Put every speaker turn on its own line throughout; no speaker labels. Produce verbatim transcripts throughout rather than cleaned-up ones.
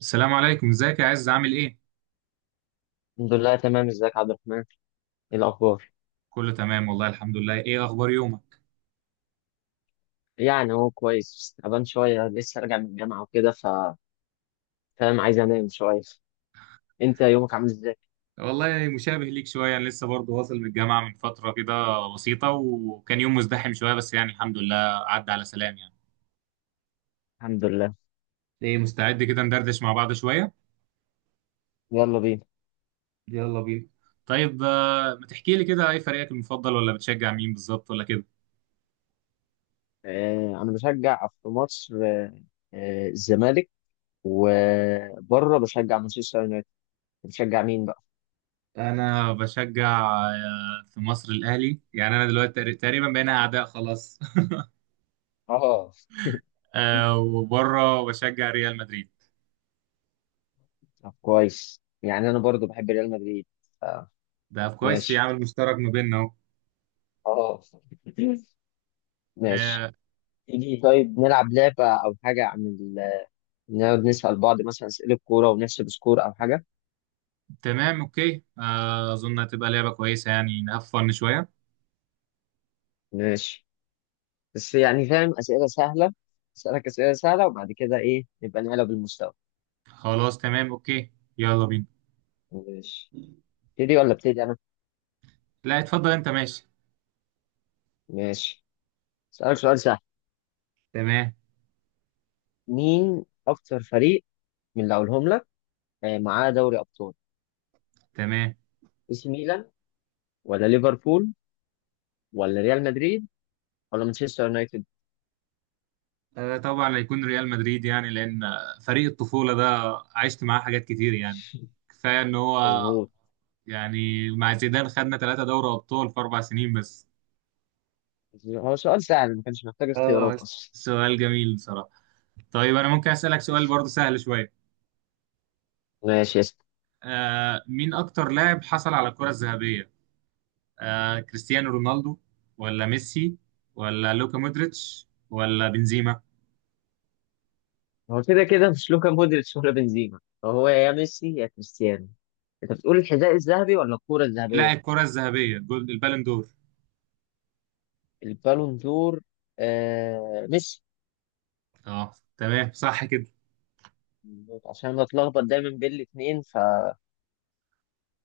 السلام عليكم، ازيك يا عز؟ عامل ايه؟
الحمد لله، تمام. ازيك يا عبد الرحمن؟ ايه الاخبار؟
كله تمام والله الحمد لله. ايه اخبار يومك؟
يعني هو كويس، تعبان شويه، لسه راجع من الجامعه وكده. ف فاهم، عايز انام شويه. انت يومك عامل ازاي؟
والله مشابه ليك شويه، انا لسه برضه واصل من الجامعه من فتره كده بسيطه، وكان يوم مزدحم شويه بس يعني الحمد لله عدى على سلام يعني.
الحمد لله.
ايه، مستعد كده ندردش مع بعض شويه؟
يلا بينا.
يلا بينا. طيب، آه، ما تحكي لي كده، ايه فريقك المفضل ولا بتشجع مين بالظبط ولا كده؟
آه، انا بشجع في مصر، آه، آه، الزمالك. وبره بشجع مانشستر يونايتد. بتشجع مين بقى؟
انا بشجع آه، في مصر الاهلي، يعني انا دلوقتي تقري- تقريبا بقينا اعداء خلاص
اه،
آه، وبره بشجع ريال مدريد.
طب كويس. يعني انا برضو بحب ريال مدريد. آه.
ده كويس، في
ماشي.
عامل مشترك ما بيننا.
اه، ماشي.
آه،
تيجي طيب نلعب لعبه او حاجه، عن نقعد نسأل بعض مثلا أسئلة كورة ونحسب سكور أو حاجة.
تمام، اوكي. آه، اظن هتبقى لعبة كويسة، يعني نقفل شوية.
ماشي. بس يعني فاهم، أسئلة سهلة. أسألك أسئلة سهلة، وبعد كده إيه نبقى نعلى بالمستوى.
خلاص، تمام، اوكي. يلا بينا.
ماشي. ابتدي ولا ابتدي أنا؟
لا، اتفضل انت، ماشي.
ماشي. أسألك سؤال سهل.
تمام.
مين أكتر فريق من اللي هقولهم لك آه، معاه دوري أبطال؟
تمام.
إي سي ميلان، ولا ليفربول، ولا ريال مدريد، ولا مانشستر يونايتد؟
آه، طبعا هيكون ريال مدريد، يعني لان آه، فريق الطفولة ده عشت معاه حاجات كتير يعني. كفاية ان هو.
مظبوط.
يعني مع زيدان خدنا ثلاثة دوري ابطال في اربع سنين بس.
هو سؤال سهل، ما كانش محتاج
اه
اختيارات
بس.
أصلا.
سؤال جميل بصراحة. طيب انا ممكن اسألك سؤال
ماشي،
برضه سهل شوية؟
ماشي.
آه، مين اكتر لاعب حصل على الكرة الذهبية؟ آه كريستيانو رونالدو، ولا ميسي، ولا لوكا مودريتش ولا بنزيما؟
هو كده كده مش لوكا مودريتش ولا بنزيما، فهو يا ميسي يا كريستيانو. انت بتقول الحذاء الذهبي ولا الكرة
لا،
الذهبية؟
الكرة الذهبية، جول البالون دور.
البالون دور. آه، ميسي.
اه تمام، صح كده.
عشان بتلخبط دايما بين الاثنين.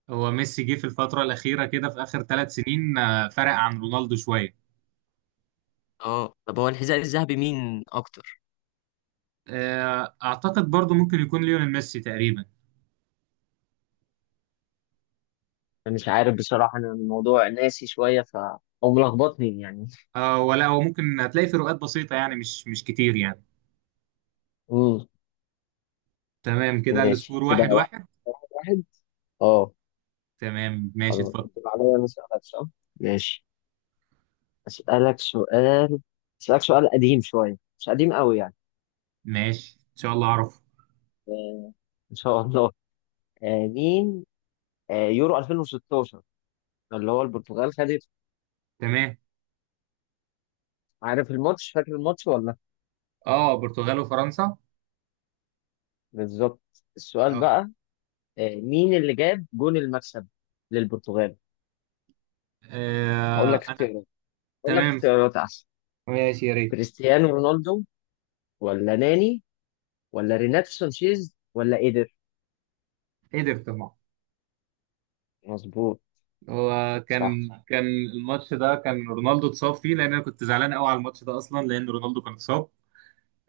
هو ميسي جه في الفترة الأخيرة كده في آخر ثلاث سنين، آه، فرق عن رونالدو شوية.
اه، طب هو الحذاء الذهبي مين اكتر؟
آه، أعتقد برضو ممكن يكون ليونيل ميسي تقريبا.
فمش عارف بصراحة، انا الموضوع ناسي شوية، ف او ملخبطني يعني.
آه، ولا هو ممكن هتلاقي فروقات بسيطة يعني مش مش كتير يعني.
امم.
تمام كده،
ماشي
السكور
كده،
واحد
واحد
واحد
واحد. اه.
تمام، ماشي،
خلاص،
اتفضل.
انت عليا، انا اسالك صح. ماشي. اسالك سؤال اسالك سؤال قديم شوية، مش قديم قوي يعني.
ماشي، إن شاء الله أعرف.
آه، ان شاء الله. آه، مين آه، يورو ألفين وستاشر اللي هو البرتغال خدت؟
تمام.
عارف الماتش فاكر الماتش ولا؟
اه، برتغال وفرنسا.
بالظبط. السؤال
اه.
بقى، آه، مين اللي جاب جون المكسب للبرتغال؟ هقول لك
آه،
اختيارات هقول لك
تمام،
اختيارات احسن.
ماشي، يا ريت.
كريستيانو رونالدو، ولا ناني، ولا ريناتو سانشيز، ولا ايدر؟
قدر طبعا.
مظبوط.
هو
صح،
كان كان الماتش ده، كان رونالدو اتصاب فيه، لان انا كنت زعلان قوي على الماتش ده اصلا لان رونالدو كان اتصاب.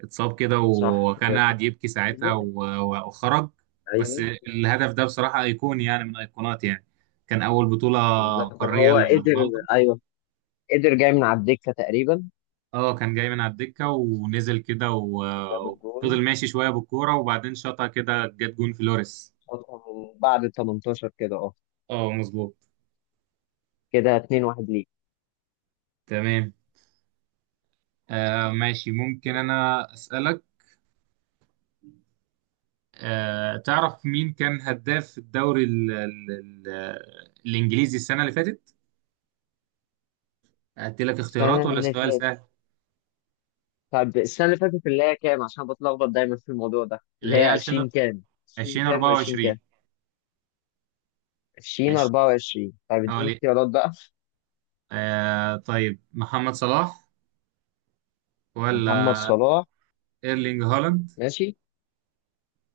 اتصاب كده،
صح، هو
وكان قاعد يبكي ساعتها
إيدر.
و- و- وخرج. بس.
ايوه.
الهدف ده بصراحة ايقوني، يعني من ايقونات يعني. كان اول بطولة
بالظبط، كان
قارية
هو قدر.
لرونالدو.
ايوه، قدر جاي من على الدكه تقريبا،
اه كان جاي من على الدكة ونزل كده
وجاب
و-
الجون
وفضل ماشي شوية بالكورة، وبعدين شاطها كده، جت جون فلوريس.
فترة من بعد تمنتاشر كده، اه.
اه مظبوط.
كده اتنين واحد ليك.
تمام. آه ماشي، ممكن انا اسالك. آه، تعرف مين كان هداف الدوري ال ال ال الإنجليزي السنة اللي فاتت؟ أدي لك
السنة
اختيارات ولا
اللي
سؤال
فاتت؟
سهل؟
طب السنة اللي فاتت اللي هي كام؟ عشان بتلخبط دايما في الموضوع ده،
اللي
اللي هي
هي
عشرين كام، عشرين كام، و20
ألفين وأربعة وعشرين.
كام؟
ماشي،
ألفين واربعة وعشرين. طب
اه
اديني
ليه؟
اختيارات بقى.
آه طيب محمد صلاح،
محمد
ولا
صلاح.
ايرلينج هالاند،
ماشي.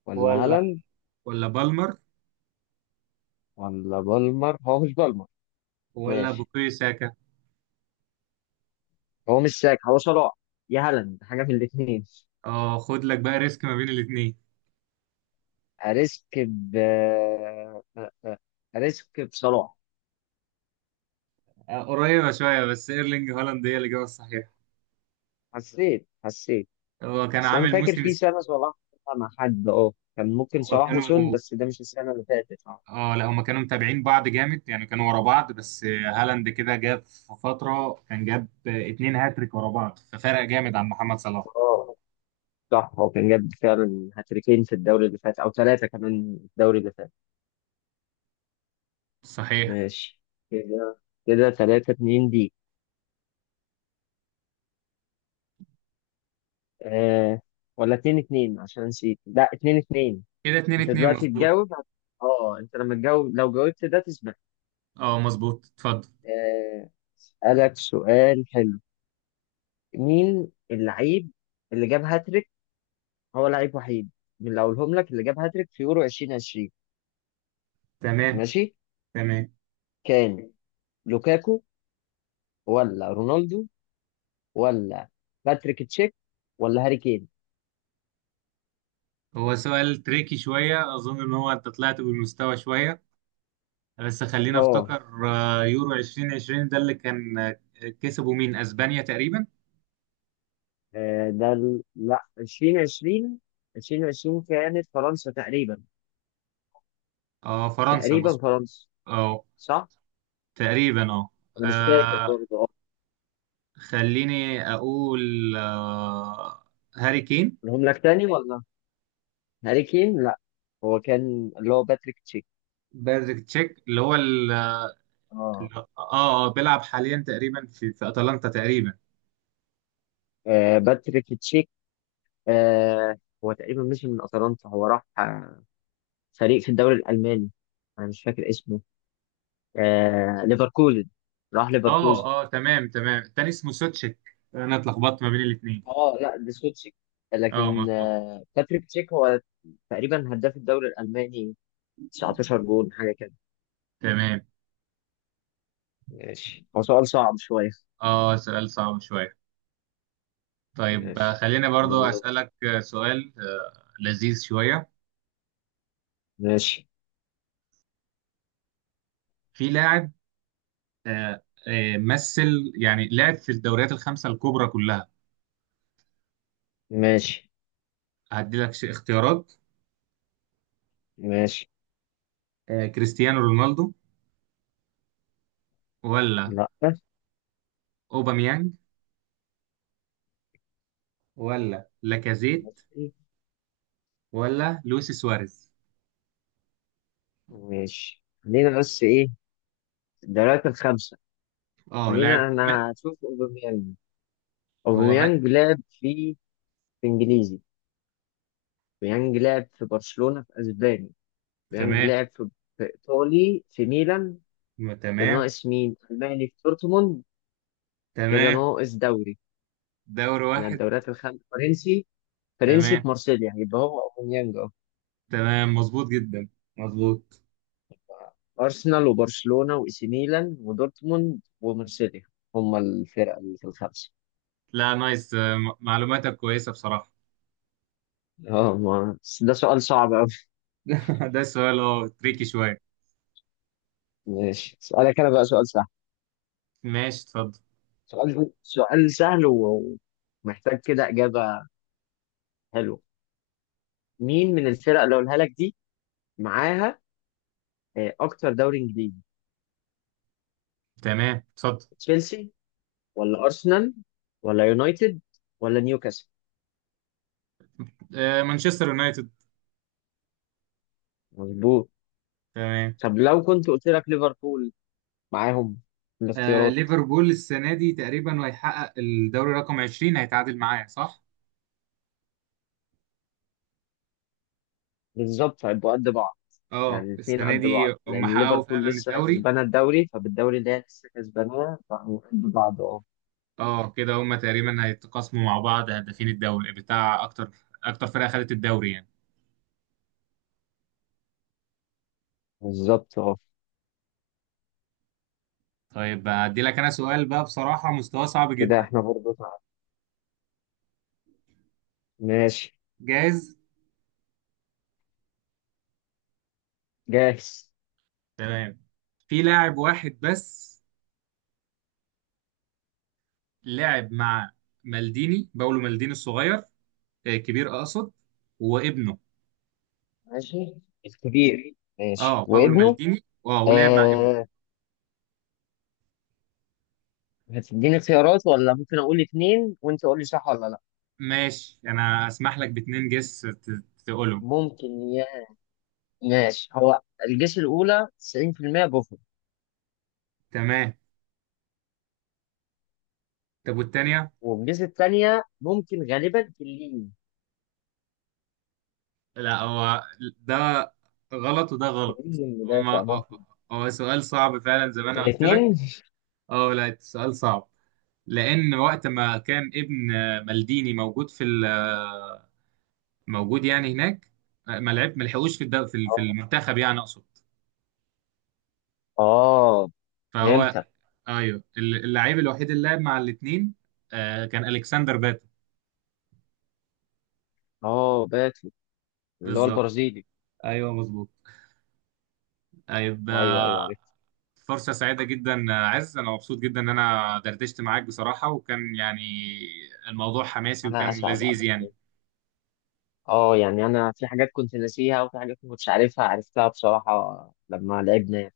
ولا
ولا
هالاند.
ولا بالمر،
ولا بالمر؟ هو مش بالمر.
ولا
ماشي.
بوكوي ساكا؟
هو مش ساك، هو صلاح يا هالاند، حاجة من الاتنين.
اه خد لك بقى ريسك ما بين الاثنين.
أريسك ب أريسك بصلاح.
آه قريبة شوية، بس ايرلينج هالاند هي الإجابة الصحيحة.
حسيت، حسيت.
هو كان
بس انا
عامل
فاكر
موسم
في
است-
سنه صلاح فيها مع حد، اه، كان ممكن
هو
صلاح وسون،
كانوا.
بس ده مش السنه اللي فاتت.
اه لا، هما كانوا متابعين بعض جامد يعني، كانوا ورا بعض، بس هالاند كده جاب في فترة، كان جاب اتنين هاتريك ورا بعض، ففرق جامد عن محمد صلاح.
اه، صح، هو كان جاب فعلا هاتريكين في الدوري اللي فات، او ثلاثه كمان في الدوري اللي فات.
صحيح.
ماشي كده. كده ثلاثة اتنين دي. آه، ولا اتنين اتنين؟ عشان نسيت. لا، اتنين اتنين.
كده اتنين
انت
اتنين
دلوقتي
مظبوط.
تجاوب. اه، انت لما تجاوب، لو جاوبت ده تسبق.
اه مظبوط، اتفضل.
آه اسألك سؤال حلو. مين اللعيب اللي جاب هاتريك، هو لعيب وحيد، من اللي اقولهم لك، اللي جاب هاتريك في يورو ألفين وعشرين؟
تمام.
ماشي.
تمام.
كان لوكاكو، ولا رونالدو، ولا باتريك تشيك، ولا هاري كين؟
هو سؤال تريكي شوية، أظن إن هو أنت طلعت بالمستوى شوية. بس خلينا
اه.
أفتكر. آه، يورو عشرين عشرين ده اللي كان آه، كسبوا مين، أسبانيا تقريبا.
آه، ده ال... لا، ألفين وعشرين. ألفين وعشرين كانت فرنسا تقريبا.
اه فرنسا،
تقريبا
مظبوط.
فرنسا.
اه
صح.
تقريبا اه.
انا مش فاكر
آه،
برضه، اه.
خليني اقول آه، هاري كين.
اقولهم لك تاني ولا؟ هاري كين لا. هو كان اللي هو باتريك تشيك.
بايرد تشيك اللي هو ال- ال-
اه.
اه اه بيلعب حاليا تقريبا في في اتلانتا تقريبا.
آه، باتريك تشيك. آه هو تقريبا مشي من اتلانتا، هو راح فريق في الدوري الألماني، أنا مش فاكر اسمه. آه، ليفركوزن. راح
اه
ليفركوزن.
اه، تمام تمام، التاني اسمه سوتشيك. انا اتلخبطت ما بين الاثنين.
اه، لا، دي سوتشيك،
اه
لكن
مظبوط.
آه باتريك تشيك هو تقريبا هداف الدوري الألماني تسعة عشر جول حاجة كده.
تمام.
ماشي. هو سؤال صعب شوية.
اه سؤال صعب شويه. طيب، آه،
ماشي.
خليني برضو
دورك.
اسالك آه، سؤال آه، لذيذ شويه.
ماشي.
في لاعب آه، آه، مثل يعني لعب في الدوريات الخمسه الكبرى كلها.
ماشي.
هدي لك ش- اختيارات.
ماشي.
آه، كريستيانو رونالدو، ولا
لا.
اوباميانج، ولا لاكازيت،
ماشي.
ولا لويس سواريز؟
ماشي. خلينا بس ايه، الدوريات الخمسة.
اه، لاعب
خلينا،
مات.
انا هشوف اوباميانج.
هو مات.
اوباميانج لعب في في انجليزي. بيانج لعب في برشلونة في اسباني. بيانج
تمام.
لعب في في ايطالي في ميلان. كده
تمام.
ناقص مين، الماني في دورتموند. كده
تمام.
ناقص دوري
دوري
من
واحد.
الدوريات الخمسة، فرنسي. فرنسي
تمام.
في مارسيليا، يبقى هو اوباميانج. اه.
تمام، مظبوط جدا. مظبوط.
ارسنال، وبرشلونة، واي سي ميلان، ودورتموند، ومارسيليا، هم الفرق اللي في الخمسة.
لا، نايس. آه، م- معلوماتك كويسة بصراحة.
اه، ما بس ده سؤال صعب أوي.
ده سؤال اه تريكي شوية.
ماشي. سؤالك أنا بقى سؤال سهل.
ماشي، اتفضل.
سؤال سؤال سهل و- ومحتاج كده إجابة حلوة. مين من الفرق اللي أقولها لك دي معاها آه، اكتر دوري انجليزي؟
تمام، اتفضل.
تشيلسي، ولا ارسنال، ولا يونايتد، ولا نيوكاسل؟
آه مانشستر يونايتد.
مظبوط.
تمام.
طب لو كنت قلت لك ليفربول معاهم في
آه
الاختيارات؟
ليفربول السنة دي تقريبا هيحقق الدوري رقم عشرين، هيتعادل معايا صح؟
بالظبط، هيبقوا قد بعض.
اه
يعني الاثنين
السنة
قد
دي
بعض،
هم
لان
حققوا
ليفربول
فعلا
لسه
الدوري.
كسبانه الدوري، فبالدوري اللي هي لسه كسباناه، فهو قد بعض. اه،
اه كده هما تقريبا هيتقاسموا مع بعض هدافين الدوري بتاع اكتر، اكتر فرقه خدت الدوري يعني.
بالظبط. اه،
طيب هدي لك انا سؤال بقى، بصراحه مستواه صعب
كده
جدا.
احنا برضه تعادل. ماشي.
جاهز.
جاهز.
تمام. في لاعب واحد بس لعب مع مالديني، باولو مالديني الصغير، آه، كبير اقصد، وابنه.
ماشي، الكبير. ماشي،
اه باولو
وابنه.
مالديني، اه ولعب مع ابنه.
آه هتديني خيارات ولا ممكن اقول اثنين وانت قول لي صح ولا لا؟
ماشي، انا اسمح لك باتنين جس ت- تقولهم.
ممكن ي... ماشي. هو الجيش الأولى تسعين في المية بوفر.
تمام. طب والتانية؟
والجيش الثانية ممكن غالبا تلين.
لا، هو ده غلط وده غلط
تلين مدافع
هما.
ممكن.
هو سؤال صعب فعلا زي ما انا قلت لك.
الاثنين.
اه لا، السؤال صعب. لان وقت ما كان ابن مالديني موجود في ال- موجود يعني هناك. ما لعب، ما لحقوش في الد- في ال- في
اه.
المنتخب يعني اقصد.
آه،
فهو.
فهمتك.
ايوه، ال- اللعيب الوحيد اللي لعب مع الاثنين كان الكسندر باتو.
اه، باتو، اللي هو
بالظبط كده.
البرازيلي.
ايوه مظبوط. طيب،
ايوه، ايوه،
آه،
عرفت.
فرصة سعيدة جدا عز، أنا مبسوط جدا إن أنا دردشت معاك بصراحة، وكان يعني الموضوع حماسي
انا
وكان
اسعد
لذيذ
ابدا.
يعني.
اه، يعني انا في حاجات كنت ناسيها، وفي حاجات ما كنتش عارفها، عرفتها بصراحة لما لعبنا.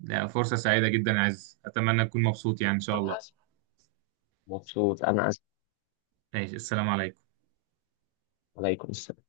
لا، فرصة سعيدة جدا يا عز، أتمنى تكون مبسوط يعني إن شاء
انا
الله.
اسف، مبسوط، انا اسف.
ماشي، السلام عليكم.
عليكم السلام.